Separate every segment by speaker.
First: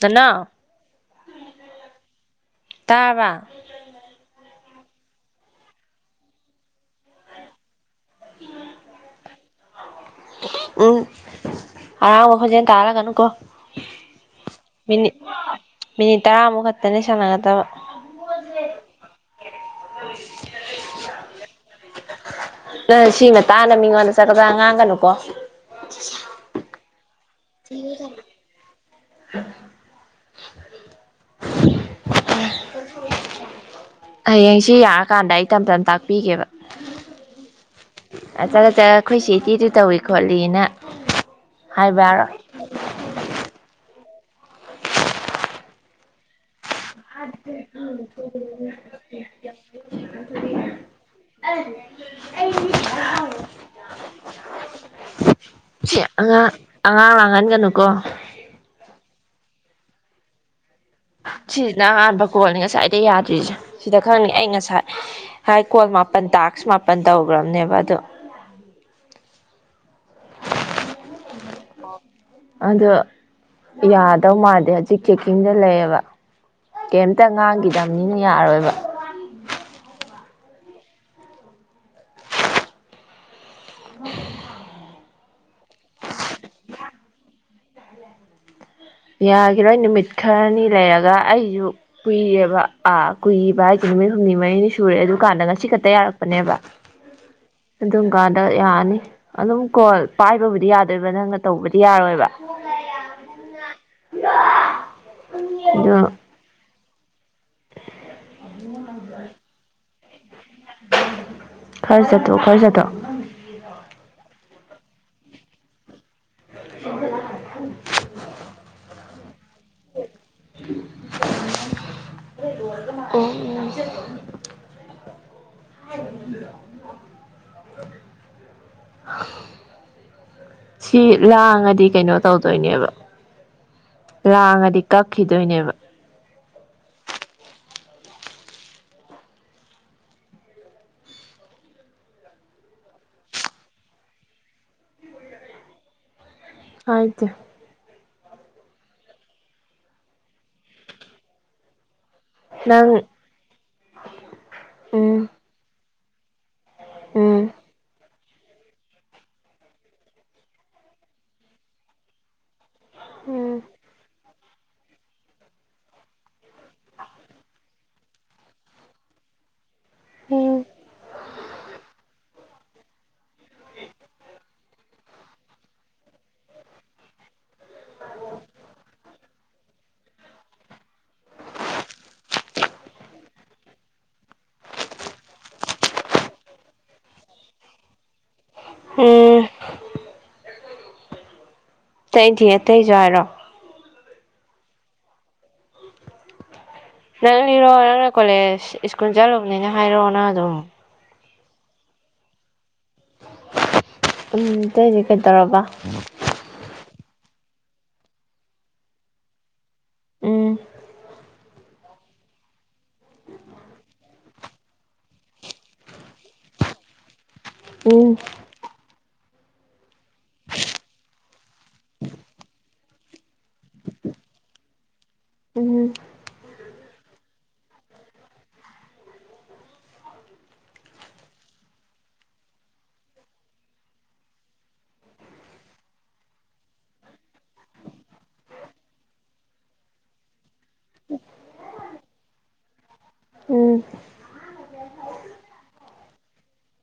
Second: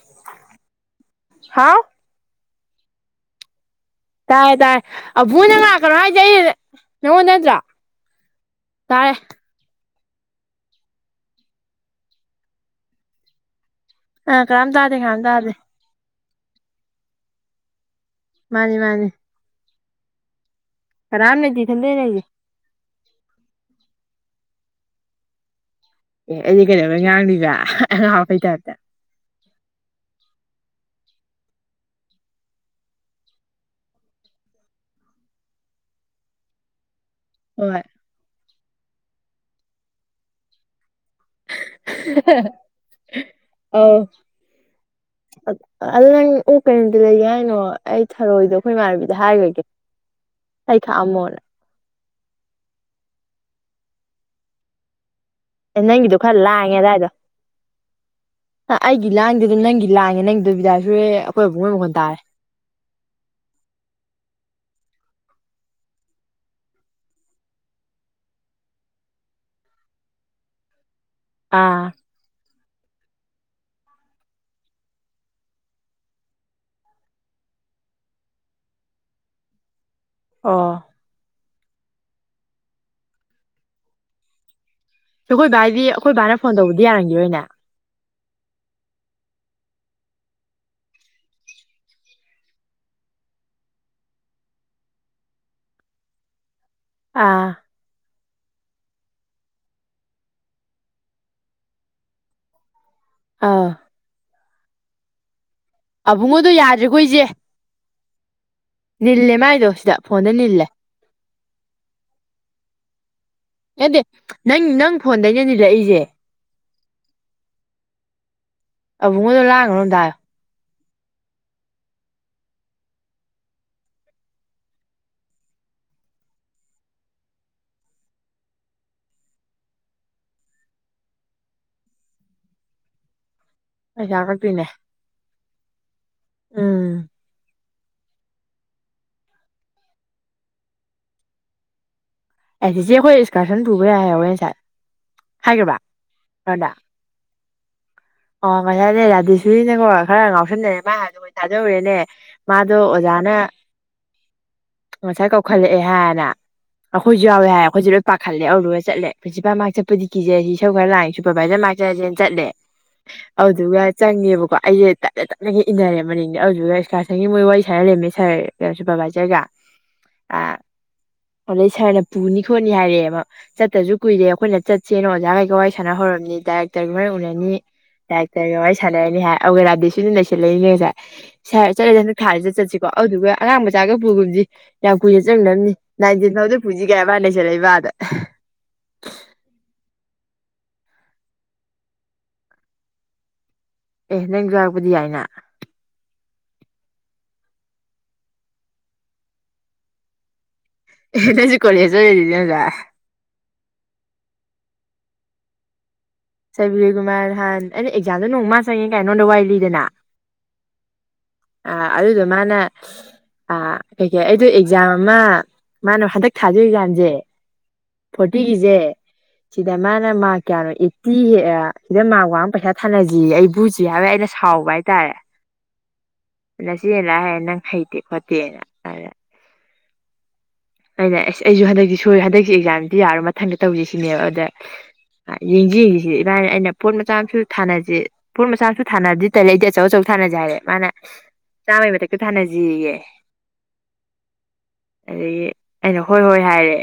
Speaker 1: ꯅꯅꯥꯎ
Speaker 2: ꯍꯥꯎ
Speaker 1: ꯇꯥꯔꯕ
Speaker 2: ꯇꯥꯏ ꯇꯥꯏ ꯑꯕꯨꯡꯉꯣꯅꯪ ꯂꯥꯛꯀꯅꯣ ꯍꯥꯏꯖꯦ ꯑꯩꯅ ꯅꯉꯣꯟꯗ ꯅꯠꯇ꯭ꯔꯣ ꯇꯥꯔꯦ
Speaker 1: ꯎꯝ ꯑꯔꯥꯡꯕ ꯈꯣꯟꯖꯦꯜ ꯇꯥꯍꯜꯂꯛꯀꯅꯨꯀꯣ
Speaker 2: ꯑ ꯀꯅꯥꯝ ꯇꯥꯗꯦ ꯀꯅꯥꯝ ꯇꯥꯗꯦ
Speaker 1: ꯇꯥꯔꯃꯨꯛ ꯈꯛꯇꯅꯦ ꯁꯥꯟꯅꯒꯗꯕ
Speaker 2: ꯃꯥꯅꯤ ꯃꯥꯅꯤ
Speaker 1: ꯍꯣꯢꯁ [inaudible]
Speaker 2: ꯀꯅꯥꯝꯂꯩꯇꯤ ꯢꯊꯟꯗꯅꯦ ꯂꯩꯔꯤꯁꯦ
Speaker 1: ꯅꯪꯅ ꯁꯤꯃꯇꯥꯡꯗ ꯃꯤꯉꯣꯟꯗ ꯆꯒꯠ ꯆꯒꯠ ꯉꯥꯡꯒꯅꯨꯀꯣ
Speaker 2: ꯑꯦ ꯑꯩꯗꯤ ꯀꯩꯗꯧꯕꯩ ꯉꯥꯡꯗꯣꯢꯕ ꯍꯥꯍꯥ ꯑꯉꯥꯎ ꯑꯐꯩ ꯇꯥꯢꯞꯇꯥ
Speaker 1: ꯍꯌꯦꯡꯁꯤ ꯌꯥꯔꯀꯥꯟꯗ ꯑꯩ ꯇꯝ ꯇꯞꯅ ꯇꯥꯛꯄꯤꯒꯦꯕ [inaudible]
Speaker 2: ꯍꯣꯢ
Speaker 1: ꯑ ꯆꯠꯂ ꯆꯠꯂ ꯑꯩꯈꯣꯏ ꯆꯦꯗꯤ ꯑꯗꯨ ꯇꯧꯋꯦ ꯈꯣꯠꯂꯤꯅ ꯍꯥꯏꯕ
Speaker 2: ꯍꯝ ꯍꯥ
Speaker 1: ꯌꯥꯔꯣꯏ
Speaker 2: ꯍꯥ ꯑꯥꯎ ꯑ ꯑꯗꯨ ꯅꯪ ꯑꯣꯛ ꯀꯩꯅꯨꯃꯤꯠꯇꯥ ꯂꯩꯒꯦ ꯍꯥꯏꯅꯣ ꯑꯩ ꯊꯔꯣꯏꯗꯣ ꯑꯩꯈꯣꯏ ꯏꯃꯥꯟꯅꯕꯤꯗ ꯍꯥꯏꯈ꯭ꯔꯥꯒꯦ ꯑꯩ ꯈꯥꯛꯑꯝꯃꯣꯅꯦ
Speaker 1: ꯑꯩꯗꯤ ꯍꯥꯔꯥꯎꯋꯦ
Speaker 2: ꯑꯦ
Speaker 1: [inaudible] ꯁꯤ
Speaker 2: ꯅꯪꯒꯤꯗꯣ ꯈꯔ
Speaker 1: ꯑꯉꯥꯡ
Speaker 2: ꯂꯥꯡꯉꯦ ꯑꯗꯥꯏꯗꯣ
Speaker 1: ꯑꯉꯥꯡ ꯂꯥꯡꯍꯟꯒꯅꯨꯀꯣ
Speaker 2: ꯒꯤ ꯂꯥꯡꯗꯦꯗꯣ ꯅꯪꯒꯤ ꯂꯥꯡꯉꯦ ꯅꯪꯗꯣ ꯕꯤꯗꯥ
Speaker 1: ꯁꯤꯁꯤꯅ ꯑꯍꯥꯟꯕ ꯀꯣꯜꯅꯤ ꯉꯁꯥꯏꯗꯩ ꯌꯥꯗ꯭ꯔꯤꯁꯦ ꯁꯤꯗ ꯈꯪꯅꯤ ꯑꯩ ꯉꯥꯁꯥꯏ ꯍꯥꯏ ꯀꯣꯜ ꯃꯥꯄꯟ ꯇꯥꯛꯁ ꯃꯥꯄꯟ ꯇꯧꯈ꯭ꯔꯕꯅꯦꯕ ꯑꯗꯣ
Speaker 2: ꯑꯥ
Speaker 1: ꯑꯗꯣ ꯌꯥꯗꯧ ꯃꯥꯟꯗꯦ ꯍꯧꯖꯤꯛ ꯆꯦꯛꯀꯤꯡꯗ ꯂꯩꯌꯦꯕ ꯀꯦꯝꯇ ꯉꯥꯡꯈꯤꯗꯕꯅꯤꯅ ꯌꯥꯔꯣꯏꯕ
Speaker 2: ꯑꯣ
Speaker 1: ꯍꯝ [inaudible]
Speaker 2: ꯑꯩꯈꯣꯏ ꯕꯥꯏꯗꯤ ꯑꯩꯈꯣꯏ ꯕꯅꯥ ꯐꯣꯟ ꯇꯧꯕꯗꯤ ꯌꯥꯔꯝꯒꯤꯔꯣꯢꯅꯦ
Speaker 1: ꯌꯥꯈꯤꯔꯣꯏ ꯅꯨꯃꯤꯠ ꯈꯔꯅꯤ ꯂꯩꯔꯒ ꯑꯩꯁꯨ ꯀꯨꯏꯌꯦꯕ ꯑꯥ ꯀꯨꯏꯕ ꯍꯥꯏꯁꯦ ꯅꯨꯃꯤꯠ ꯍꯨꯝꯅꯤ ꯃꯔꯤꯅꯤ ꯁꯨꯔꯦ ꯑꯗꯨ ꯀꯥꯟꯗꯒ ꯉꯥꯁꯤ ꯈꯛꯇ ꯌꯥꯔꯛꯄꯅꯦꯕ
Speaker 2: ꯑꯥ
Speaker 1: ꯑꯗꯨꯝ ꯀꯥꯟꯗ ꯌꯥꯅꯤ ꯑꯗꯨꯝ ꯀꯣꯜ ꯄꯥꯏꯕꯕꯨꯗꯤ ꯌꯥꯗꯣꯏꯕ ꯅꯪꯅ ꯇꯧꯕꯗꯤ ꯌꯥꯔꯣꯏꯕ
Speaker 2: ꯑꯥ ꯑꯕꯨꯡꯉꯣꯗꯨ
Speaker 1: ꯑꯗꯨ
Speaker 2: ꯌꯥꯠ ꯍꯧꯖꯤꯛ ꯑꯩꯈꯣꯏꯁꯦ [unintelligible] ꯅꯤꯜꯂꯦ ꯃꯥꯥꯏꯗꯣ ꯁꯤꯗ ꯐꯣꯟꯗ ꯅꯤꯜꯂꯦ
Speaker 1: ꯈꯔ ꯆꯠꯇꯣꯛꯑꯣ ꯈꯔ ꯆꯠꯇꯣꯛꯑꯣ
Speaker 2: ꯅꯠꯇꯦ ꯅꯪ ꯅꯪ ꯐꯣꯟꯗꯩꯅꯦ ꯅꯤꯜꯂꯛꯏꯁꯦ
Speaker 1: [unintelligible] [inaudible]
Speaker 2: ꯑꯕꯨꯨꯡꯉꯣꯗꯣ ꯂꯥꯡꯒꯅꯣ ꯑꯝꯇꯥ ꯍꯥꯢꯌꯣ
Speaker 1: ꯥ [unintelligible] ꯁꯤ ꯂꯥꯡꯉꯗꯤ ꯀꯩꯅꯣ ꯇꯧꯗꯣꯏꯅꯦꯕ
Speaker 2: ꯄꯩꯁꯥ ꯀꯛꯇꯣꯏꯅꯦ
Speaker 1: ꯂꯥꯡꯉꯗꯤ ꯀꯛꯈꯤꯗꯣꯏꯅꯦꯕ
Speaker 2: ꯎꯝ ꯑꯩ ꯆꯤꯆꯦ ꯑꯩꯈꯣꯏ ꯑꯦꯛꯁꯀꯔꯁꯟ ꯄꯨꯕ ꯌꯥꯏ ꯍꯥꯏꯍꯧꯋꯦ ꯉꯁꯥꯏ ꯍꯥꯏꯒ꯭ꯔꯕ
Speaker 1: ꯍꯥꯏꯗꯦ
Speaker 2: ꯑꯣ ꯉꯥꯁꯥꯏꯗꯩ ꯔꯥꯙꯦꯁꯨꯔꯤꯅꯀꯣ ꯈꯔ ꯉꯥꯎꯁꯟꯅꯔꯦ ꯃꯥ ꯍꯥꯏꯗꯨ ꯊꯥꯖꯔꯨꯔꯦꯅꯦ ꯃꯥꯗꯣ
Speaker 1: ꯅꯪ
Speaker 2: ꯑꯣꯖꯥꯅ
Speaker 1: ꯎꯝ
Speaker 2: ꯉꯁꯥꯏ ꯀꯧꯈꯠꯂꯛꯑꯦ ꯍꯥꯏ [unintelligible] ꯑꯩꯈꯣꯏꯖꯨ
Speaker 1: ꯎꯝ
Speaker 2: ꯌꯥꯎꯋꯦ ꯍꯥꯏ ꯑꯩꯈꯣꯏꯖꯨ ꯄꯥꯈꯠꯂꯦ ꯑꯧꯗꯨꯒ ꯆꯠꯂꯦ ꯄ꯭ꯔꯤꯟꯁꯤꯄꯜ ꯃꯅꯥꯛ ꯆꯠꯄꯗꯤ ꯀꯤꯖꯩ ꯏꯁꯧ ꯈꯔ ꯂꯥꯡꯉꯦ ꯁꯨꯄꯔꯚꯥꯏꯖꯔ ꯃꯅꯥꯛ ꯆꯠꯂꯖꯦꯅ ꯆꯠꯂꯦ
Speaker 1: ꯎꯝ
Speaker 2: ꯑꯧꯗꯨꯒ ꯆꯪꯉꯦꯕꯀꯣ ꯑꯩꯖꯦ ꯇꯞꯅ ꯇꯞꯅꯒ ꯏꯟꯅꯔꯦ ꯃꯅꯤꯡꯗ ꯑꯗꯨꯗꯨꯒ ꯑꯦꯛꯁꯀꯔꯁꯟꯒꯤ ꯃꯣꯏ ꯋꯥꯔꯤ ꯁꯥꯅ ꯂꯩꯔꯝꯃꯦ ꯃꯣꯢ ꯁꯔ ꯁꯨꯄꯔꯚꯥꯏꯖꯔꯒ ꯑ
Speaker 1: ꯎꯝ
Speaker 2: ꯑꯣꯂꯤ ꯁꯔꯅ ꯄꯨꯅꯤ ꯊꯣꯑꯅꯤ ꯍꯥꯏꯔꯛꯑꯦꯕ ꯆꯠꯇꯕꯖꯨ ꯀꯨꯏꯔꯦ ꯑꯩꯈꯣꯏꯅ ꯆꯠꯁꯦꯅ ꯑꯣꯖꯥꯒꯩꯒ ꯋꯥꯔꯤ ꯁꯥꯟꯅ ꯍꯧꯔꯝꯅꯤ ꯗꯥꯏꯔꯦꯛꯇꯔ ꯃꯥꯅ ꯎꯔꯅꯤ ꯅꯦꯛꯎꯔꯅꯤ ꯗꯥꯏꯔꯦꯛꯇꯔꯒ ꯋꯥꯔꯤ ꯁꯥꯟꯅꯔꯅꯤ ꯍꯥꯏ ꯑꯗꯨꯒꯦ ꯔꯥꯙꯦ ꯁꯣꯔꯤꯅ ꯅꯩꯁꯜꯂꯛꯏꯅꯦ ꯉꯁꯥꯏ ꯁꯔ ꯆꯠꯂꯗꯤ ꯍꯟꯗꯛ ꯊꯥꯖꯤꯗ ꯆꯠꯁꯤꯀꯣ ꯑꯗꯨꯗꯨꯒ ꯑꯉꯥꯡ ꯃꯆꯥꯒ ꯄꯨꯒꯨꯝꯖꯤ ꯌꯥꯝ ꯀꯨꯏꯅ ꯆꯪꯅꯕꯅꯤ ꯅꯥꯏꯟꯇꯦꯟ ꯐꯥꯎꯗ ꯄꯨꯖꯤ ꯍꯥꯏꯅ ꯅꯩꯁꯜꯂꯛꯏꯕ ꯑꯥꯗ
Speaker 1: ꯎꯝ ꯇꯩꯗꯤ ꯑꯇꯩꯁꯨ ꯍꯥꯏꯔꯣ
Speaker 2: ꯑꯦ ꯅꯪꯖꯨ ꯌꯥꯎꯔꯛꯄꯗꯤ ꯌꯥꯏꯅ
Speaker 1: ꯅꯪ ꯂꯤꯔꯣ ꯅꯪꯅ ꯀꯣꯂꯦꯖ ꯁ꯭ꯀꯨꯜ ꯆꯠꯂꯨꯕꯅꯦꯅ ꯍꯥꯏꯔꯣ ꯅꯪ ꯑꯗꯨꯝ
Speaker 2: ꯑꯦ ꯅꯪꯁꯨ ꯀꯦꯂꯦꯖ ꯆꯠꯂꯨꯏꯗꯨꯗꯤ ꯉꯁꯥꯏ
Speaker 1: ꯎꯝ ꯑꯇꯩꯗꯤ ꯀꯩꯇꯧꯔꯕ
Speaker 2: ꯁꯕꯤꯔꯀꯨꯃꯥꯔ ꯅꯍꯥꯟ ꯑꯩꯅ ꯑꯦꯛꯖꯥꯝꯗ ꯅꯣꯡꯃ ꯃꯥ ꯆꯪꯉꯦ ꯀꯥꯏꯅ ꯅꯉꯣꯟꯗ ꯋꯥꯔꯤ ꯂꯤꯗꯅ
Speaker 1: ꯎꯝ
Speaker 2: ꯑꯥ ꯑꯗꯨꯗꯣ ꯃꯥꯅ ꯀꯩꯀꯩ ꯑꯩꯗꯣ ꯑꯦꯛꯖꯥꯝ ꯑꯃ ꯃꯥꯅ ꯍꯟꯗꯛ ꯊꯥꯗꯣꯏ ꯑꯦꯛꯖꯥꯝꯁꯦ
Speaker 1: ꯎꯝ
Speaker 2: ꯐꯣꯔꯇꯤꯒꯤꯁꯦ ꯁꯤꯗ ꯃꯥꯅ ꯃꯥꯔꯛ ꯀꯌꯥꯅꯣ ꯁꯤ ꯑꯥ ꯁꯤꯗ ꯃꯥꯛ ꯋꯥꯡꯉ ꯄꯩꯁꯥ ꯊꯥꯅꯖꯤꯑꯦ ꯑꯩ ꯚꯨ ꯆꯨꯢ ꯍꯥꯏꯕꯩ ꯑꯩꯅ ꯁꯥꯎꯔꯨꯕ ꯍꯥꯏꯇꯥꯔꯦ
Speaker 1: ꯎꯝ
Speaker 2: ꯅꯆꯦꯅ ꯂꯥꯢꯔꯤꯛ ꯍꯩꯔꯥ ꯅꯪ ꯍꯩꯇꯦ ꯈꯣꯠꯇꯦꯅ ꯑꯩꯅ ꯑꯁ ꯑꯩꯖꯨ ꯍꯟꯗꯛꯇꯤ ꯁꯣꯏ ꯍꯟꯗꯛꯀꯤ ꯑꯦꯛꯖꯥꯝꯖꯤꯗꯤ ꯌꯥꯔꯣꯏ ꯃꯊꯪꯗ ꯇꯧꯖꯦ ꯁꯤꯅꯦꯕ ꯑꯗ ꯌꯦꯡꯖꯤ ꯌꯦꯡꯖꯤ ꯁꯤ ꯃꯥ ꯍꯥꯏꯅꯦ ꯑꯩꯅ ꯄꯣꯠ ꯃꯆꯥ ꯃꯥꯁꯨ ꯊꯥꯅꯖꯤ ꯄꯣꯠ ꯃꯆꯥ ꯃꯁꯨ ꯊꯥꯟꯅꯕꯗꯤ ꯇꯜꯂꯦ ꯑꯩꯗꯤ ꯑꯆꯧ ꯑꯆꯧ ꯊꯥꯅꯖꯤ ꯍꯥꯏꯔꯦ ꯗꯩ ꯃꯥꯅ ꯆꯥꯝꯃꯩ ꯃꯊꯛꯇ ꯊꯥꯅꯖꯦꯌꯦ
Speaker 1: ꯎꯝ
Speaker 2: ꯑꯗꯒꯤ ꯑꯩꯅ ꯍꯣꯏ ꯍꯣꯏ ꯍꯥꯏꯔꯦ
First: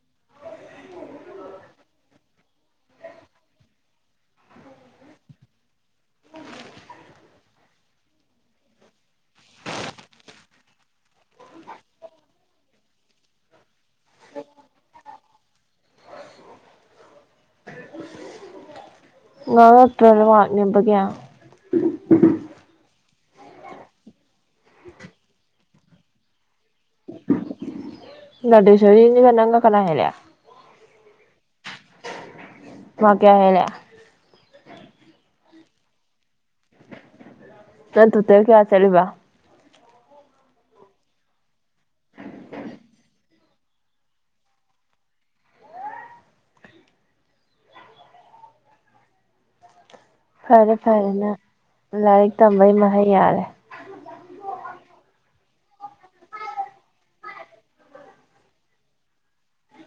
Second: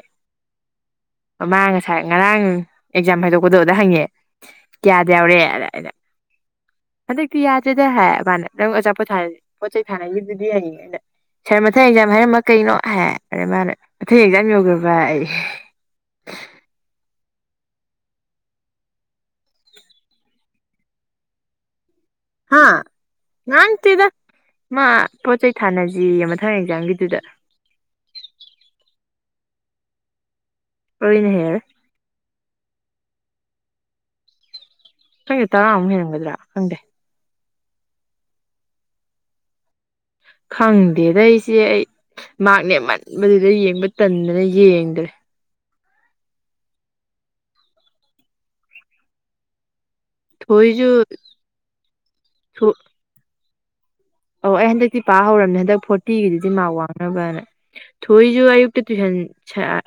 Speaker 2: ꯃꯥ ꯉꯁꯥꯏ ꯉꯔꯥꯡ ꯑꯦꯛꯖꯥꯝ ꯍꯥꯏꯗꯣꯛꯄꯗꯣ ꯗꯨꯗ ꯍꯪꯉꯦ ꯀꯌꯥꯗ ꯌꯥꯎꯔꯦ ꯑꯗ ꯑꯩꯅ ꯍꯟꯗꯛꯇꯤ ꯌꯥꯗ꯭ꯔꯦꯗ ꯍꯥꯏ ꯃꯥꯅ ꯅꯪ ꯑꯆꯥꯄꯣꯠꯊꯥ ꯄꯣꯠ ꯆꯩ ꯊꯥꯅꯈꯤꯕꯗꯨꯗꯤ ꯍꯪꯉꯦ ꯑꯩꯅ ꯁꯥꯔ ꯃꯊꯪ ꯑꯦꯛꯖꯥꯝ ꯍꯥꯏꯔꯝꯃ ꯀꯩꯅꯣ ꯍꯥꯏ ꯑꯗ ꯃꯥꯅ ꯑꯇꯩ ꯑꯦꯖꯥꯝ ꯌꯧꯒ꯭ꯔꯦ ꯚꯥꯏ ꯑꯩ
Speaker 1: ꯉꯥꯡꯉꯛꯇ꯭ꯔ ꯃꯥꯛ ꯅꯦꯝꯕꯒꯤ
Speaker 2: ꯍꯥ ꯉꯥꯡꯇꯦꯗ ꯃꯥ ꯄꯣꯠ ꯆꯩꯩ ꯊꯥꯅꯁꯦꯌꯦ ꯃꯊꯪ ꯑꯦꯛꯖꯥꯝꯒꯤꯗꯨꯗ
Speaker 1: ꯅꯗꯦꯁꯣꯔꯤꯒ ꯅꯪꯒ ꯀꯥꯅ ꯍꯦꯜꯂꯤ
Speaker 2: ꯑꯩꯅ ꯍꯦꯜꯂꯤ
Speaker 1: ꯃꯥꯛ ꯀꯌꯥ ꯍꯦꯜꯂꯦ
Speaker 2: ꯈꯪꯗꯦ ꯇꯔꯥꯃꯨꯛ ꯍꯦꯜꯂꯝꯒꯗ꯭ꯔ ꯈꯪꯗꯦ
Speaker 1: ꯅꯪ ꯇꯣꯇꯦꯜ ꯀꯌꯥ ꯆꯠꯂꯤꯕ
Speaker 2: ꯈꯪꯗꯦꯗ ꯏꯆꯦ ꯑꯩ ꯃꯥꯛꯅꯦꯝꯃꯟꯕꯗꯨꯗ ꯌꯦꯡꯕ ꯇꯟꯗꯅ ꯌꯦꯡꯗ꯭ꯔꯦ
Speaker 1: ꯐꯔꯦ
Speaker 2: ꯊꯣꯏꯁꯨ
Speaker 1: ꯐꯔꯦꯅ ꯂꯥꯏꯔꯤꯛ ꯇꯝꯕꯩ ꯃꯍꯩ ꯌꯥꯜꯂꯦ
Speaker 2: ꯑꯣ ꯑꯩ ꯍꯟꯗꯛꯇꯤ ꯄꯥ ꯍꯧꯔꯝꯅꯦ ꯍꯟꯗꯛ ꯐꯣꯔꯇꯤꯒꯤꯖꯦ ꯃꯥꯔꯛ ꯋꯥꯡꯅꯕꯅ ꯊꯣꯏꯖꯨ ꯑꯌꯨꯛꯇ ꯇꯨꯏꯁꯟ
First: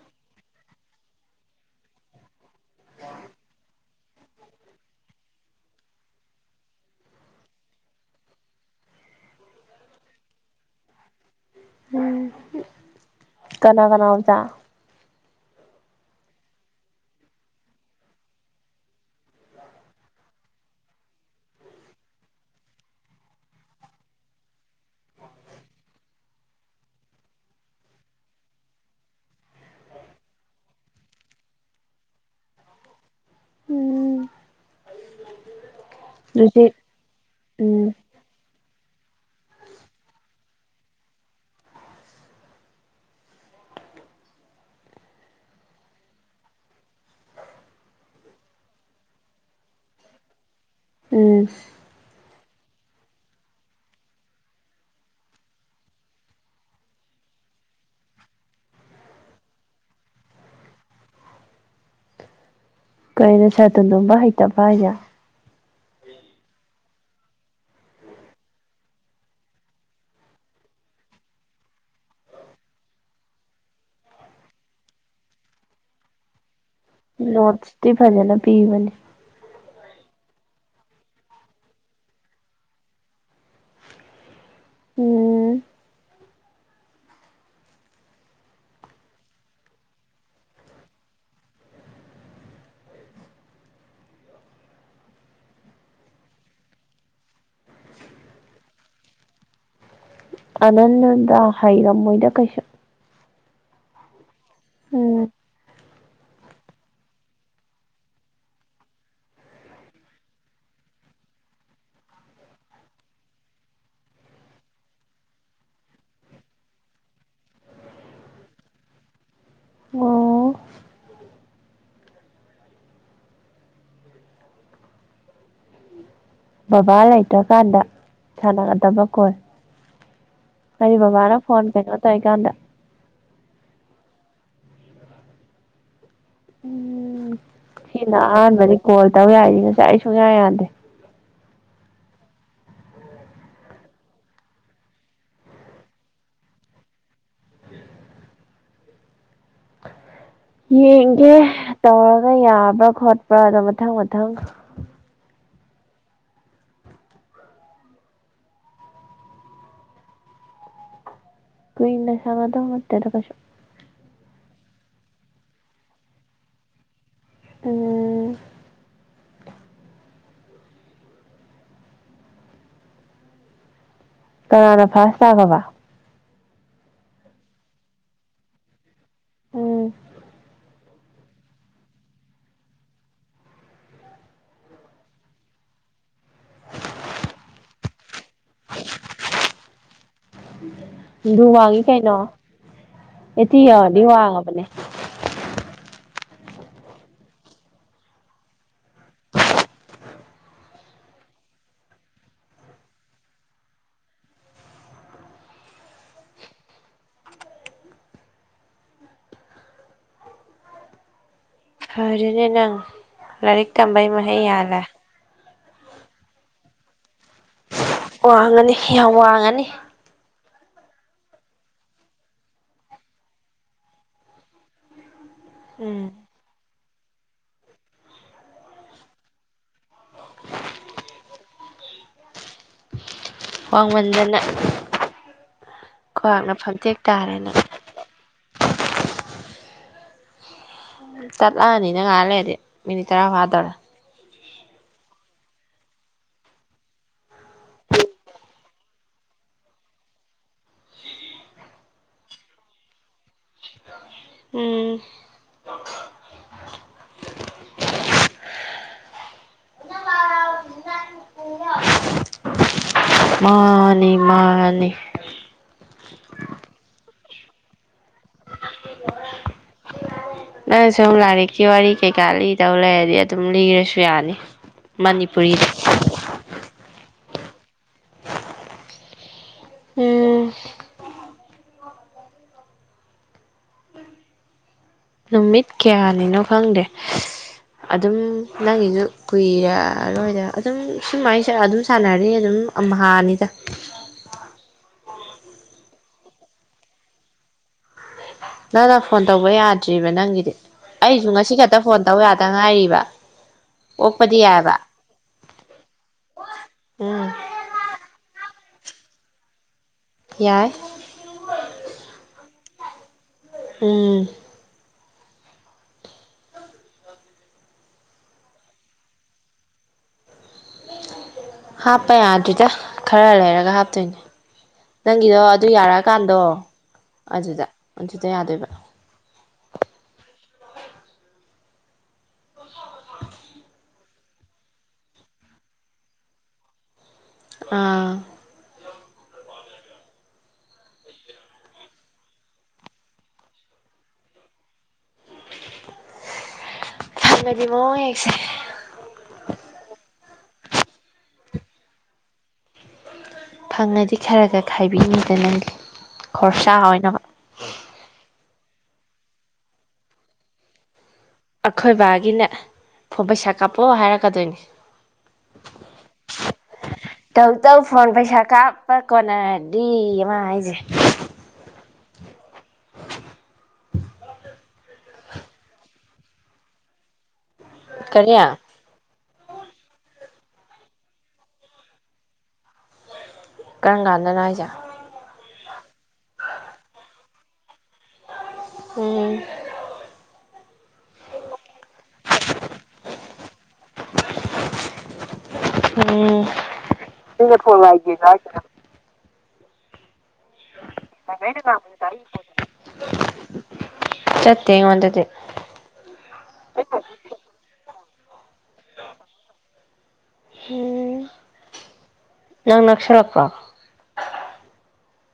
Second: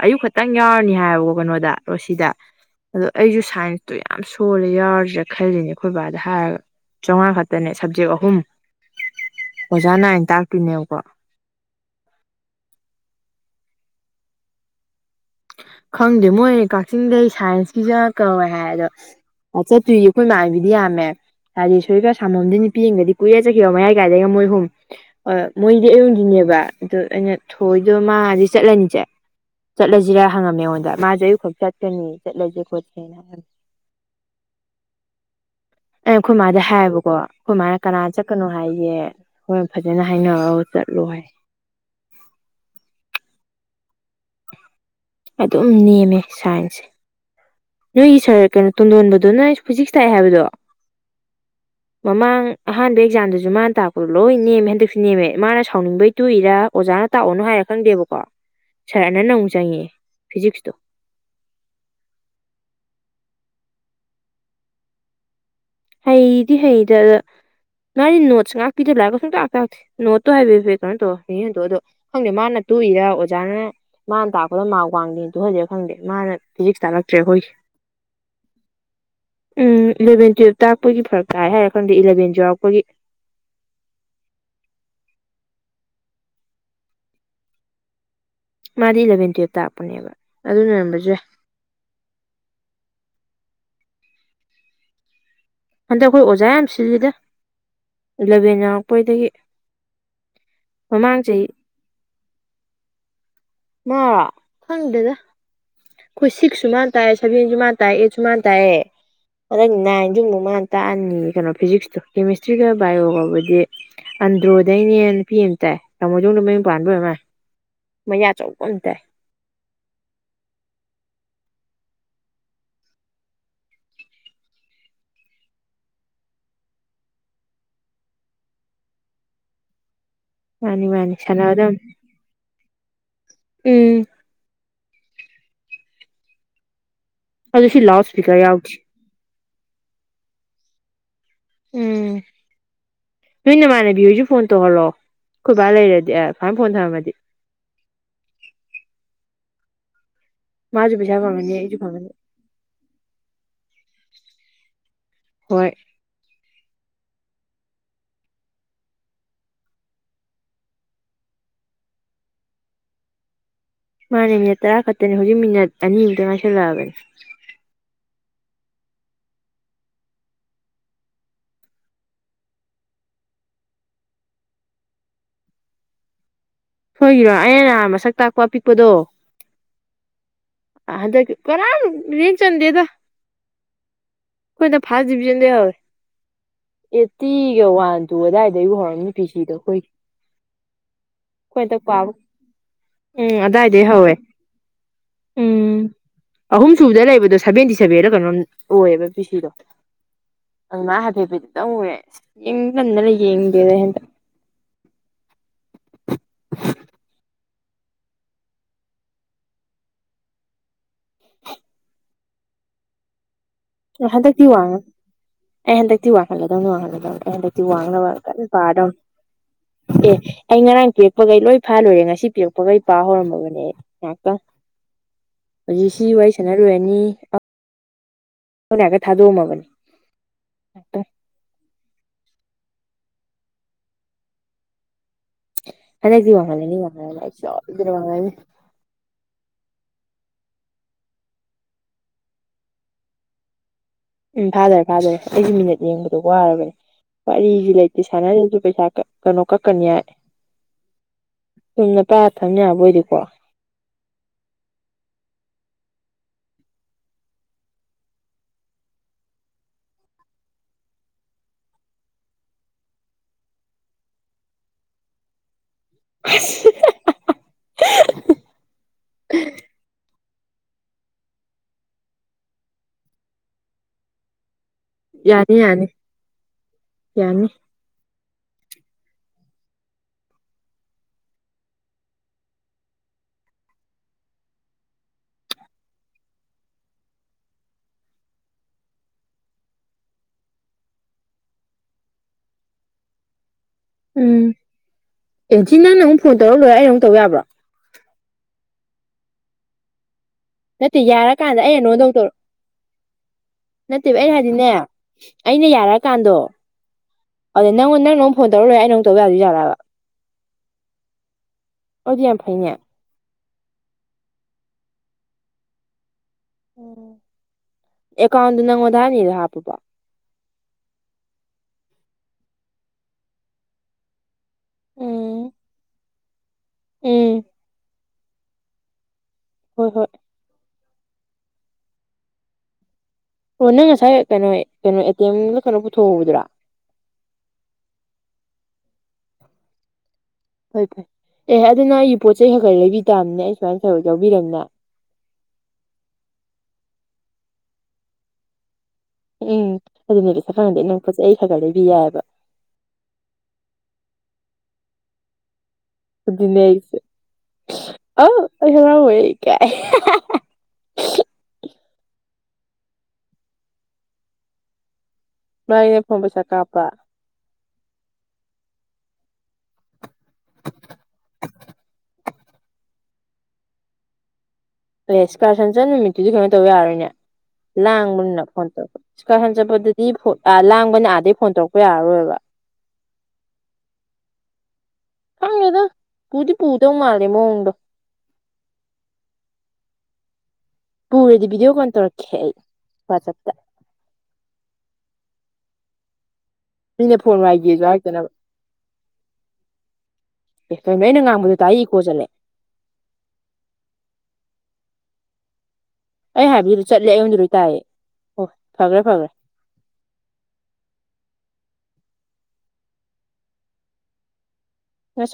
Speaker 2: ꯑꯌꯨꯛ ꯈꯛꯇꯪ ꯌꯥꯎꯔꯅꯤ ꯍꯥꯏꯕꯀꯣ ꯀꯩꯅꯣꯗ ꯔꯣꯁꯤꯗ ꯑꯗꯣ ꯑꯩꯁꯨ ꯁꯥꯏꯟꯁꯇꯣ ꯌꯥꯝ ꯁꯣꯜꯂꯦ ꯌꯥꯎꯔꯁꯤꯔꯥ ꯈꯜꯂꯤꯅꯦ ꯑꯩꯈꯣꯏ ꯕꯥꯗ ꯍꯥꯏꯔꯒ ꯆꯝꯉꯥ ꯈꯛꯇꯅꯦ ꯁꯕꯖꯦꯛ ꯑꯍꯨꯝ ꯑꯣꯖꯥ ꯅꯥꯏꯅ ꯇꯥꯛꯇꯨꯏꯅꯦꯕꯀꯣ
Speaker 1: ꯀꯅꯥ ꯀꯅꯥ ꯑꯣꯖꯥ
Speaker 2: ꯈꯪꯗꯦ ꯃꯣꯏ ꯀꯛꯆꯤꯡꯗꯩ ꯁꯥꯏꯟꯁꯀꯤꯖꯨ ꯑꯃ ꯀꯧꯋꯦ ꯍꯥꯏ ꯑꯗꯣ ꯆꯠꯇꯣꯏꯗꯤ ꯑꯩꯈꯣꯏ ꯏꯃꯥꯟꯅꯕꯤꯗꯤ ꯌꯥꯝꯃꯦ ꯔꯥꯖꯦꯁꯣꯔꯤꯒ ꯁꯥꯃꯣꯝꯗꯩ ꯅꯨꯄꯤ ꯑꯝꯒꯗꯤ ꯀꯨꯏꯔꯦ ꯆꯠꯈꯤꯕ ꯃꯌꯥꯏ ꯀꯥꯏꯗꯒꯤ ꯃꯣꯏ ꯑꯍꯨꯝ ꯑꯥ ꯃꯣꯏꯗꯤ ꯑꯌꯨꯛ ꯅꯨꯡꯗꯤꯟꯅꯦꯕ ꯑꯗꯨ ꯑꯩꯅ ꯊꯣꯏꯗꯣ ꯃꯥꯗꯤ ꯆꯠꯂꯅꯤꯖꯦ ꯆꯠꯂꯖꯤ ꯂꯖꯤꯔꯥ ꯍꯪꯉꯝꯃꯦ ꯑꯩꯉꯣꯟꯗ ꯃꯥꯖꯨ ꯑꯌꯨꯛꯈꯛ ꯆꯠꯀꯅꯤ ꯆꯠꯂꯁꯦ ꯈꯣꯠꯁꯦꯅ ꯍꯥꯏꯔꯝ
Speaker 1: ꯎꯝ
Speaker 2: ꯑꯦ ꯑꯩꯈꯣꯏ ꯃꯥꯗ
Speaker 1: ꯍꯧꯖꯤꯛ
Speaker 2: ꯍꯥꯏꯌꯦꯕꯀꯣ ꯑꯩꯈꯣꯏ ꯃꯥꯅ
Speaker 1: ꯎꯝ
Speaker 2: ꯀꯅꯥ ꯆꯠꯀꯅꯣ ꯍꯥꯏꯒꯦ ꯍꯣ ꯐꯖꯟꯅ ꯍꯥꯏꯅ ꯆꯠꯂꯣ ꯍꯥꯏ ꯑꯗꯨꯝ ꯅꯦꯝꯃꯦ ꯁꯥꯏꯟꯁꯁꯦ ꯅꯣꯏꯒꯤ ꯁꯥꯔ ꯀꯩꯅꯣ ꯇꯣꯟꯗꯣꯟꯕꯗꯨꯣ ꯅꯣꯏ ꯐꯤꯖꯤꯛꯁ ꯇꯥꯛꯑꯦ ꯍꯥꯏꯕꯗꯣ
Speaker 1: ꯎꯝ
Speaker 2: ꯃꯃꯥꯡ ꯑꯍꯥꯟꯕ ꯑꯦꯛꯖꯥꯝꯗꯨꯁꯨ ꯃꯥꯅ ꯇꯥꯛꯄꯗꯣ ꯂꯣꯏ ꯅꯦꯝꯃꯦ ꯍꯟꯗꯛꯁꯨ ꯅꯦꯝꯃꯦ ꯃꯥꯅ ꯁꯥꯎꯅꯤꯡꯕꯩ ꯇꯣꯛꯏꯔꯥ ꯑꯣꯖꯅ ꯇꯣꯛꯎꯔꯅꯣ ꯍꯥꯏꯔ ꯈꯪꯗꯦꯕꯀꯣ ꯁꯥꯔ ꯑꯅꯟꯅ ꯑꯃꯨꯛ ꯆꯪꯉꯛꯉꯦ ꯐꯤꯖꯤꯛꯁꯇꯣ
Speaker 1: ꯀꯩꯅꯣ ꯁꯔ ꯇꯣꯟꯗꯣꯝꯕ ꯍꯩꯇꯕ꯭ꯔꯣ ꯍꯥꯏꯖꯦ
Speaker 2: ꯍꯩꯗꯤ ꯍꯩꯗ ꯑꯗ ꯃꯥꯗꯤ ꯅꯣꯠꯁ ꯉꯥꯛꯄꯤꯗ ꯂꯥꯢꯔꯤꯛꯀ ꯁꯨꯡꯇꯥꯛ ꯇꯥꯛꯇꯦ ꯅꯣꯠꯇꯣ ꯍꯥꯏꯐꯦꯐꯦꯠ ꯀꯩꯅꯣ ꯇꯧꯔ ꯍꯗꯣ ꯑꯗꯣ ꯈꯪꯗꯦ ꯃꯥꯅ ꯇꯣꯛꯏꯔꯥ ꯑꯣꯖꯅ ꯃꯥꯅ ꯇꯥꯛꯄꯗꯣ ꯃꯥꯛ ꯋꯥꯡꯗꯦꯅ ꯇꯣꯛꯍꯜꯂꯤꯔꯥ ꯈꯪꯗꯦ ꯃꯥꯅ ꯐꯤꯖꯤꯛꯁ ꯇꯥꯛꯂꯛꯇ꯭ꯔꯦ ꯑꯩꯈꯣꯏꯒꯤ
Speaker 1: ꯅꯣꯠꯁꯇꯤ ꯐꯖꯟꯅ ꯄꯤꯕꯅꯤ
Speaker 2: ꯎꯝ ꯏꯂꯕꯦꯟ ꯇꯨꯌꯦꯞ ꯇꯥꯛꯄꯒꯤ ꯐꯔꯛ ꯇꯥꯏ ꯍꯥꯏꯔ ꯈꯪꯗꯦ ꯏꯂꯚꯦꯟꯁꯨ ꯌꯥꯎꯔꯛꯄꯒꯤ
Speaker 1: ꯎꯝ
Speaker 2: ꯃꯥꯗꯤ ꯏꯂꯚꯦꯟ ꯇꯨꯋꯦꯞ ꯇꯥꯛꯄꯅꯦꯕ ꯑꯗꯨꯅ ꯑꯦꯝꯣꯢꯔꯝꯕꯖꯨ ꯌꯥꯢ ꯍꯟꯗꯛ ꯑꯩꯈꯣꯏ ꯑꯣꯖꯥ ꯌꯥꯝ ꯁꯤꯜꯂꯤꯗ ꯏꯂꯚꯦꯟ ꯌꯥꯎꯔꯛꯄꯩꯗꯒꯤ ꯃꯃꯥꯡ
Speaker 1: ꯑꯅꯅꯟꯗ
Speaker 2: ꯆꯍꯤ
Speaker 1: ꯍꯩꯔꯝꯃꯣꯏꯗ ꯀꯩꯁꯨ
Speaker 2: ꯃꯥ ꯈꯪꯗꯦꯗ
Speaker 1: ꯎꯝ
Speaker 2: ꯑꯩꯈꯣꯏ ꯁꯤꯛꯁꯁꯨ ꯃꯥꯅ ꯇꯥꯛꯑꯦ ꯁꯚꯦꯟꯖꯨ ꯃꯥꯅ ꯇꯥꯛꯑꯦ ꯑꯩꯠꯁꯨ ꯃꯥꯅ ꯇꯥꯛꯑꯦ ꯑꯗꯩ ꯅꯥꯏꯟꯖꯨ ꯑꯃꯨꯛ ꯃꯥꯅ ꯇꯥꯛꯑꯅꯤ ꯀꯩꯅꯣ ꯐꯤꯖꯤꯛꯁꯇꯣ ꯀꯦꯃꯤꯁꯇ꯭ꯔꯤꯒ ꯕꯥꯏꯌꯣꯒꯕꯨꯗꯤ ꯑꯟꯗ꯭ꯔꯣꯗꯩꯅꯦ ꯅꯨꯄꯤ ꯑꯝ ꯇꯥꯛꯑꯦ ꯂꯥꯡꯃꯣꯗꯣꯡꯗ ꯃꯌꯨꯝ ꯄꯥꯟꯕ ꯑꯣꯏꯔꯃꯥꯥꯜꯂꯦ ꯃꯌꯥ ꯆꯧꯕ ꯑꯝ ꯇꯥꯛꯑꯦ
Speaker 1: ꯑꯣ ꯕꯕꯥ ꯂꯩꯇ꯭ꯔ ꯀꯥꯟꯗ ꯁꯥꯟꯅꯒꯗꯕ ꯀꯣꯜ
Speaker 2: ꯃꯥꯅꯤ
Speaker 1: ꯀꯔꯤ
Speaker 2: ꯃꯥꯅꯤ
Speaker 1: ꯕꯕꯥꯅ ꯐꯣꯟ
Speaker 2: ꯁꯥꯟꯅꯒꯗꯕꯅꯤ
Speaker 1: ꯀꯩꯅꯣ ꯇꯧꯔꯤꯀꯥꯟꯗ
Speaker 2: ꯎꯝ
Speaker 1: ꯎꯝ ꯎꯝ
Speaker 2: ꯑꯗꯨ ꯁꯤ ꯂꯥꯎꯠ
Speaker 1: ꯁꯤꯅ
Speaker 2: ꯏꯁꯄꯤꯀꯔ ꯌꯥꯎꯗꯦ
Speaker 1: ꯑꯍꯥꯟꯕꯅꯤ ꯀꯣꯜ ꯇꯧ ꯌꯥꯏꯖꯦ ꯉꯁꯥꯢ ꯁꯨꯡꯌꯥ ꯌꯥꯗꯦ
Speaker 2: ꯎꯝ ꯅꯣꯏ ꯅꯃꯥꯟꯅꯕꯤ ꯍꯣꯏꯖꯨ ꯐꯣꯟ ꯇꯧꯍꯜꯂꯣ ꯈꯣꯢꯕ ꯂꯩꯔꯗꯤ ꯑ [unintelligible] ꯐꯣꯟ ꯊꯅꯝꯃꯗꯤ
Speaker 1: ꯌꯦꯡꯒꯦ
Speaker 2: ꯐꯪꯉꯅꯤ ꯑꯩꯁꯨ ꯐꯪꯉꯅꯤ
Speaker 1: ꯇꯧꯔꯒ ꯌꯥꯕ꯭ꯔ ꯈꯣꯠ ꯄ꯭ꯔꯗ ꯃꯊꯪ ꯃꯊꯪ
Speaker 2: ꯍꯣꯏ
Speaker 1: ꯀꯨꯏꯅ ꯁꯥꯅꯗꯧ ꯅꯠꯇꯦꯗ ꯀꯩꯁꯨ
Speaker 2: ꯃꯥꯅꯦ ꯃꯤꯅꯠ ꯇꯔꯥ ꯈꯛꯇꯅꯦ ꯍꯧꯖꯤꯛ ꯃꯤꯅꯠ ꯑꯅꯤꯃꯨꯛꯇ ꯉꯥꯏꯁꯜꯂꯛꯑꯕꯅꯦ
Speaker 1: ꯎꯝ ꯀꯅꯥꯅ ꯐꯥꯥꯁ ꯇꯥꯒ꯭ꯔꯕ
Speaker 2: ꯁꯣꯏꯔꯤꯔꯣ ꯑꯧꯅ ꯅꯍꯥꯟ ꯃꯁꯛ ꯇꯥꯛꯄ ꯑꯄꯤꯛꯄꯗꯣ
Speaker 1: ꯎꯝ
Speaker 2: ꯍꯟꯗꯛꯀꯤ ꯀꯅꯥꯝ ꯔꯦꯡ ꯆꯟꯗꯦꯗ ꯑꯩꯈꯣꯏꯅ ꯐꯥꯔꯁ ꯗꯤꯕꯤꯖꯟꯗ ꯌꯥꯎꯋꯦ ꯑꯦꯠꯇꯤꯒ ꯋꯥꯟ ꯇꯨ ꯑꯗꯨꯋꯥꯏꯗꯩꯕꯨ ꯍꯧꯔꯝꯅꯤ ꯄꯤ ꯁꯤꯗꯣ ꯑꯩꯈꯣꯏꯒꯤ
Speaker 1: ꯗꯨ
Speaker 2: ꯑꯩꯈꯣꯏ
Speaker 1: ꯋꯥꯡꯉꯤ
Speaker 2: ꯍꯟꯗꯛ ꯄꯥꯕ
Speaker 1: ꯀꯩꯅꯣ
Speaker 2: ꯎꯝ
Speaker 1: ꯑꯦꯠꯇꯤ
Speaker 2: ꯑꯗꯥꯏꯗꯩ
Speaker 1: ꯌꯧꯔꯗꯤ
Speaker 2: ꯍꯧꯋꯦ
Speaker 1: ꯋꯥꯡꯉꯕꯅꯦ
Speaker 2: ꯎꯝ ꯑꯍꯨꯝ ꯁꯨꯕꯗ ꯂꯩꯕꯗꯣ ꯁꯚꯦꯟꯇꯤ ꯁꯚꯦꯟꯂꯥ ꯀꯩꯅꯣꯝ ꯑꯣꯏꯌꯦꯕ ꯄꯤ ꯁꯤꯗꯣ ꯑꯗꯨꯃꯥꯢ ꯍꯥꯏꯐꯦꯠ ꯐꯦꯠꯇꯪ ꯎꯔꯦ ꯌꯦꯡ ꯇꯟꯗꯅ ꯌꯦꯡꯗꯦꯗ ꯍꯟꯇꯛ [inaudible]
Speaker 1: ꯐꯔꯦꯅꯦ ꯅꯪ ꯂꯥꯢꯔꯤꯛ ꯇꯝꯕꯩ ꯃꯍꯩ
Speaker 2: ꯍꯟꯗꯛꯇꯤ
Speaker 1: ꯌꯥꯜꯂꯦ
Speaker 2: ꯋꯥꯡꯉ ꯑꯩ ꯍꯟꯗꯛꯇꯤ ꯋꯥꯡꯈꯠꯂꯗꯧꯅꯦ ꯋꯥꯍꯜꯂꯗꯧꯅꯦ ꯑꯩ ꯍꯟꯗꯛ ꯋꯥꯡꯅꯕ ꯀꯟ
Speaker 1: ꯋꯥꯡꯉꯅꯤ
Speaker 2: ꯄꯥꯔꯗꯧꯅꯦ
Speaker 1: ꯌꯥꯝ ꯋꯥꯡꯉꯅꯤ
Speaker 2: ꯑꯦ ꯑꯩ ꯉꯔꯥꯡ ꯄꯤꯔꯛꯄꯈꯩ ꯂꯣꯏ ꯐꯥ ꯂꯣꯏꯔꯦ ꯉꯁꯤ ꯄꯤꯔꯛꯄꯒꯩ ꯄꯥ ꯍꯧꯔꯝꯃꯕꯅꯦ ꯑꯩ ꯉꯥꯛꯇꯪ ꯍꯧꯖꯤꯛ ꯁꯤ
Speaker 1: ꯎꯝ
Speaker 2: ꯋꯥꯔꯤ ꯁꯥꯟꯅ ꯂꯣꯏꯔꯅꯤ ꯑꯥ ꯒꯨꯠ ꯅꯥꯏꯠ ꯀꯥ ꯊꯥꯗꯣꯛꯂꯝꯂꯕꯅꯤ ꯉꯥꯛꯇꯪ
Speaker 1: ꯋꯥꯡꯃꯟꯗꯅ ꯈ꯭ꯋꯥꯡꯅ ꯐꯝꯇꯦꯛ ꯇꯥꯔꯦꯅ
Speaker 2: [unintelligible]
Speaker 1: ꯇꯠꯂꯛꯑꯅꯤꯅ ꯉꯥꯏꯍꯥꯛ ꯂꯩꯔꯗꯤ ꯃꯤꯅꯤꯠ ꯇꯔꯥ ꯐꯗꯣꯔꯦꯉ
Speaker 2: ꯎꯝ ꯐꯥꯗꯣꯔꯦ ꯐꯥꯗꯣꯔꯦ ꯑꯩꯁꯨ ꯃꯤꯅꯠ ꯌꯦꯡꯕꯗ ꯋꯥꯔꯕꯅꯦ ꯋꯥꯔꯤꯁꯤ ꯂꯩꯇꯦ ꯁꯥꯟꯅꯔꯤꯁꯨ ꯄꯩꯁꯥ ꯀꯛ ꯀꯩꯅꯣ ꯀꯛꯀꯅꯤ ꯍꯥꯏ ꯁꯨꯝꯅ ꯄꯥꯏꯔ ꯊꯝ ꯌꯥꯕꯣ ꯑꯣꯏꯗꯤꯀꯣ
Speaker 1: ꯎꯝ ꯃꯥꯅꯦ ꯃꯥꯅꯦ
Speaker 2: [unintelligible] ꯍꯥ ꯍꯥ ꯍꯥ
Speaker 1: ꯅꯪꯅ ꯁꯨꯝ ꯂꯥꯏꯔꯤꯛꯀꯤ ꯋꯥꯔꯤ ꯀꯩꯀꯥ ꯂꯤꯗꯧ ꯂꯩꯔꯗꯤ ꯑꯗꯨꯝ ꯂꯤꯔꯁꯨ ꯌꯥꯅꯤ
Speaker 2: ꯌꯥꯅꯤ
Speaker 1: ꯃꯅꯤꯄꯨꯔꯤꯗ
Speaker 2: ꯌꯥꯅꯤ ꯌꯥꯅꯤ
Speaker 1: ꯎꯝ ꯅꯨꯃꯤꯠ ꯀꯌꯥꯅꯤꯅꯣ ꯈꯪꯗꯦ ꯑꯗꯨꯝ ꯅꯪꯒꯤꯁꯨ ꯀꯨꯏꯔꯔꯣꯏꯗ ꯑꯗꯨꯝ ꯁꯨꯃꯥꯏꯅ ꯁꯥꯟꯅ ꯑꯗꯨꯝ ꯁꯥꯟꯅꯔꯗꯤ ꯑꯗꯨꯝ ꯑꯝꯍꯥꯅꯤꯗ
Speaker 2: ꯑꯦꯖꯤ ꯅꯪꯅ ꯑꯃꯨꯛ ꯐꯣꯟ ꯇꯧꯔꯛ ꯂꯣꯏꯔꯒ ꯑꯩꯅ ꯑꯃꯨꯛ ꯇꯧ ꯌꯥꯕ꯭ꯔꯣ
Speaker 1: ꯅꯪꯅ ꯐꯣꯟ ꯇꯧꯕ ꯌꯥꯗ꯭ꯔꯤꯕ ꯅꯪꯒꯤ
Speaker 2: ꯅꯠꯇꯦ ꯌꯥꯔꯀꯥꯟꯗ ꯑꯩ ꯅꯪꯉꯣꯟꯗꯧꯇꯧꯔꯛ
Speaker 1: ꯉꯥꯏꯔꯤꯕ
Speaker 2: ꯅꯠꯇꯦꯕ ꯑꯩ
Speaker 1: ꯑꯣꯛꯄꯗꯤ
Speaker 2: ꯍꯥꯏꯗꯤꯅꯦ
Speaker 1: ꯌꯥꯏꯕ
Speaker 2: ꯑꯩꯅ ꯌꯥꯔꯀꯥꯟꯗꯣ
Speaker 1: ꯎꯝ
Speaker 2: ꯑꯗꯨꯗ ꯅꯪꯉꯣꯟꯗ ꯅꯪꯅ ꯐꯣꯟ ꯇꯧꯔ ꯂꯣꯏ ꯑꯩꯅ ꯃꯨꯛ ꯇꯧ ꯌꯥꯗꯣꯏꯖꯥꯂꯕ
Speaker 1: ꯌꯥꯏ
Speaker 2: ꯑꯣꯗꯤ ꯌꯥꯝ ꯐꯩꯩꯅꯦ
Speaker 1: ꯎꯝ
Speaker 2: ꯎ ꯑꯦꯀꯥꯎꯟꯗ ꯅꯪꯉꯣꯟꯗ ꯍꯥꯞꯅꯤꯗꯣ ꯍꯥꯞꯄꯕꯣ
Speaker 1: ꯍꯥꯞꯄ ꯌꯥꯗ꯭ꯔꯤꯗ ꯈꯔ ꯂꯩꯔꯒ ꯍꯥꯞꯇꯣꯏꯅꯦ ꯅꯪꯒꯤꯗꯣ
Speaker 2: ꯎꯝ
Speaker 1: ꯑꯗꯨ ꯌꯥꯔꯛꯑꯀꯥꯟꯗꯣ
Speaker 2: ꯎꯝ
Speaker 1: ꯑꯗꯨꯗ ꯑꯗꯨꯗ ꯌꯥꯗꯣꯏꯕ
Speaker 2: ꯍꯣꯏ ꯍꯣꯏ ꯑꯣ ꯅꯪ ꯉꯁꯥꯏ ꯀꯩꯅꯣ ꯀꯩꯅꯣ ꯑꯦ ꯇꯤ ꯑꯦꯝ ꯂꯥ ꯀꯩꯅꯣ ꯄꯨꯊꯣꯛꯍꯧꯕꯗꯨꯔꯥ
Speaker 1: ꯑꯥ
Speaker 2: ꯐꯩ ꯐꯩ ꯑꯦ ꯑꯗꯨ ꯅꯣꯏꯒꯤ ꯄꯣꯠ ꯆꯩ ꯈꯒ ꯂꯩꯕꯤ ꯇꯥꯝꯅꯤꯅꯦ ꯑꯩ ꯁꯨꯃꯥꯏꯅ ꯇꯧꯔ ꯌꯥꯎꯕꯤꯔꯝꯅꯤꯅ
Speaker 1: [inaudible] [unintelligible]
Speaker 2: ꯎꯝ ꯑꯗꯨꯅꯦ ꯃꯊꯪꯗꯤ ꯅꯪ ꯄꯣꯠꯆꯩ ꯈꯒꯥ ꯂꯩꯕꯤ ꯌꯥꯏꯕ
Speaker 1: ꯐꯪꯉꯗꯤ ꯈꯔ ꯈ ꯈꯥꯏꯕꯤꯅꯤꯗ ꯅꯪꯒꯤ
Speaker 2: ꯑꯗꯨꯅꯦ
Speaker 1: ꯈꯣꯔꯁꯥ
Speaker 2: ꯍꯥꯏꯁꯦ
Speaker 1: ꯑꯣꯏꯅꯕ
Speaker 2: ꯁ꯭ꯨꯔ ꯑ ꯑꯩꯖꯨ ꯉꯔꯥꯡ ꯂꯣꯏ ꯏꯀꯥꯏ ꯍꯥ ꯍꯥꯥ ꯍꯥ
Speaker 1: ꯑꯩꯈꯣꯏ ꯕꯥꯒꯤꯅ ꯍꯣ ꯄꯩꯁꯥ ꯀꯥꯞꯄꯛꯑꯣ ꯍꯥꯏꯔꯛꯀꯗꯣꯏꯅꯦ
Speaker 2: ꯃꯥꯏꯅꯦ ꯐꯣꯟ ꯄꯩꯁꯥ ꯀꯥꯞꯄ
Speaker 1: ꯇꯧ ꯇꯧ ꯐꯣꯟ ꯄꯩꯁꯥ ꯀꯥꯞꯄ ꯀꯣꯟꯅꯔꯗꯤꯌꯦ ꯃꯥ ꯍꯥꯏꯁꯦ
Speaker 2: [inaudible] ꯑꯦ ꯏꯁꯀꯔꯁꯟꯁꯟ ꯅꯨꯃꯤꯠꯇꯨꯗꯤ ꯀꯩꯅꯣ ꯇꯧ ꯌꯥꯔꯔꯣꯏꯅꯦ
Speaker 1: ꯀꯔꯤ
Speaker 2: ꯂꯥꯡꯕꯅꯤꯅ ꯐꯣꯟ ꯊꯧ ꯁꯀꯥꯔꯁꯟ ꯆꯠꯄꯗꯗꯤ ꯐꯣꯟ ꯑ ꯂꯥꯡꯕꯅ ꯑꯥꯗꯩ ꯐꯣꯟ ꯇꯧꯔꯛꯄ ꯌꯥꯔꯔꯣꯏꯕ
Speaker 1: ꯀꯔꯝ ꯀꯥꯟꯗꯅꯣ ꯍꯥꯏꯁꯦ
Speaker 2: ꯈꯪꯗꯦꯗ ꯄꯨꯗꯤ ꯄꯨꯗꯧ ꯃꯥꯂꯦ ꯃꯉꯣꯡꯗꯣ
Speaker 1: ꯎꯝ
Speaker 2: ꯄꯨꯔꯗꯤ ꯚꯤꯗꯤꯑꯣ ꯀꯣꯟ ꯇꯧꯔꯛꯈꯦ ꯑꯩ ꯋꯥꯆꯦꯞꯇ
Speaker 1: ꯎꯝ
Speaker 2: ꯃꯤꯅ
Speaker 1: ꯅꯪꯅ ꯐꯣꯟ
Speaker 2: ꯋꯥꯏꯒꯦꯁꯨ
Speaker 1: ꯄꯥꯏꯗꯤ
Speaker 2: ꯍꯥꯏꯔꯛꯇꯅꯕ
Speaker 1: ꯄꯥꯏꯔꯛ ꯇꯅ
Speaker 2: ꯑꯦ ꯑꯩꯅ ꯉꯥꯝꯕꯁꯨ ꯇꯥꯏ ꯏꯀꯣ ꯆꯠꯂꯦ
Speaker 1: ꯆꯠꯇꯦ ꯑꯩꯉꯣꯟꯗꯗꯤ
Speaker 2: ꯑꯩ ꯍꯥꯏꯕꯤꯗꯨ ꯆꯠꯂꯦ ꯑꯩꯉꯣꯟꯗ ꯂꯣꯏ ꯇꯥꯏꯌꯦ ꯑꯣ ꯐꯒ꯭ꯔꯦ ꯐꯒ꯭ꯔꯦ
Speaker 1: ꯎꯝ ꯅꯪ ꯅꯛꯁꯔꯛꯄ꯭ꯔꯣ
Speaker 2: ꯉꯁꯥꯏ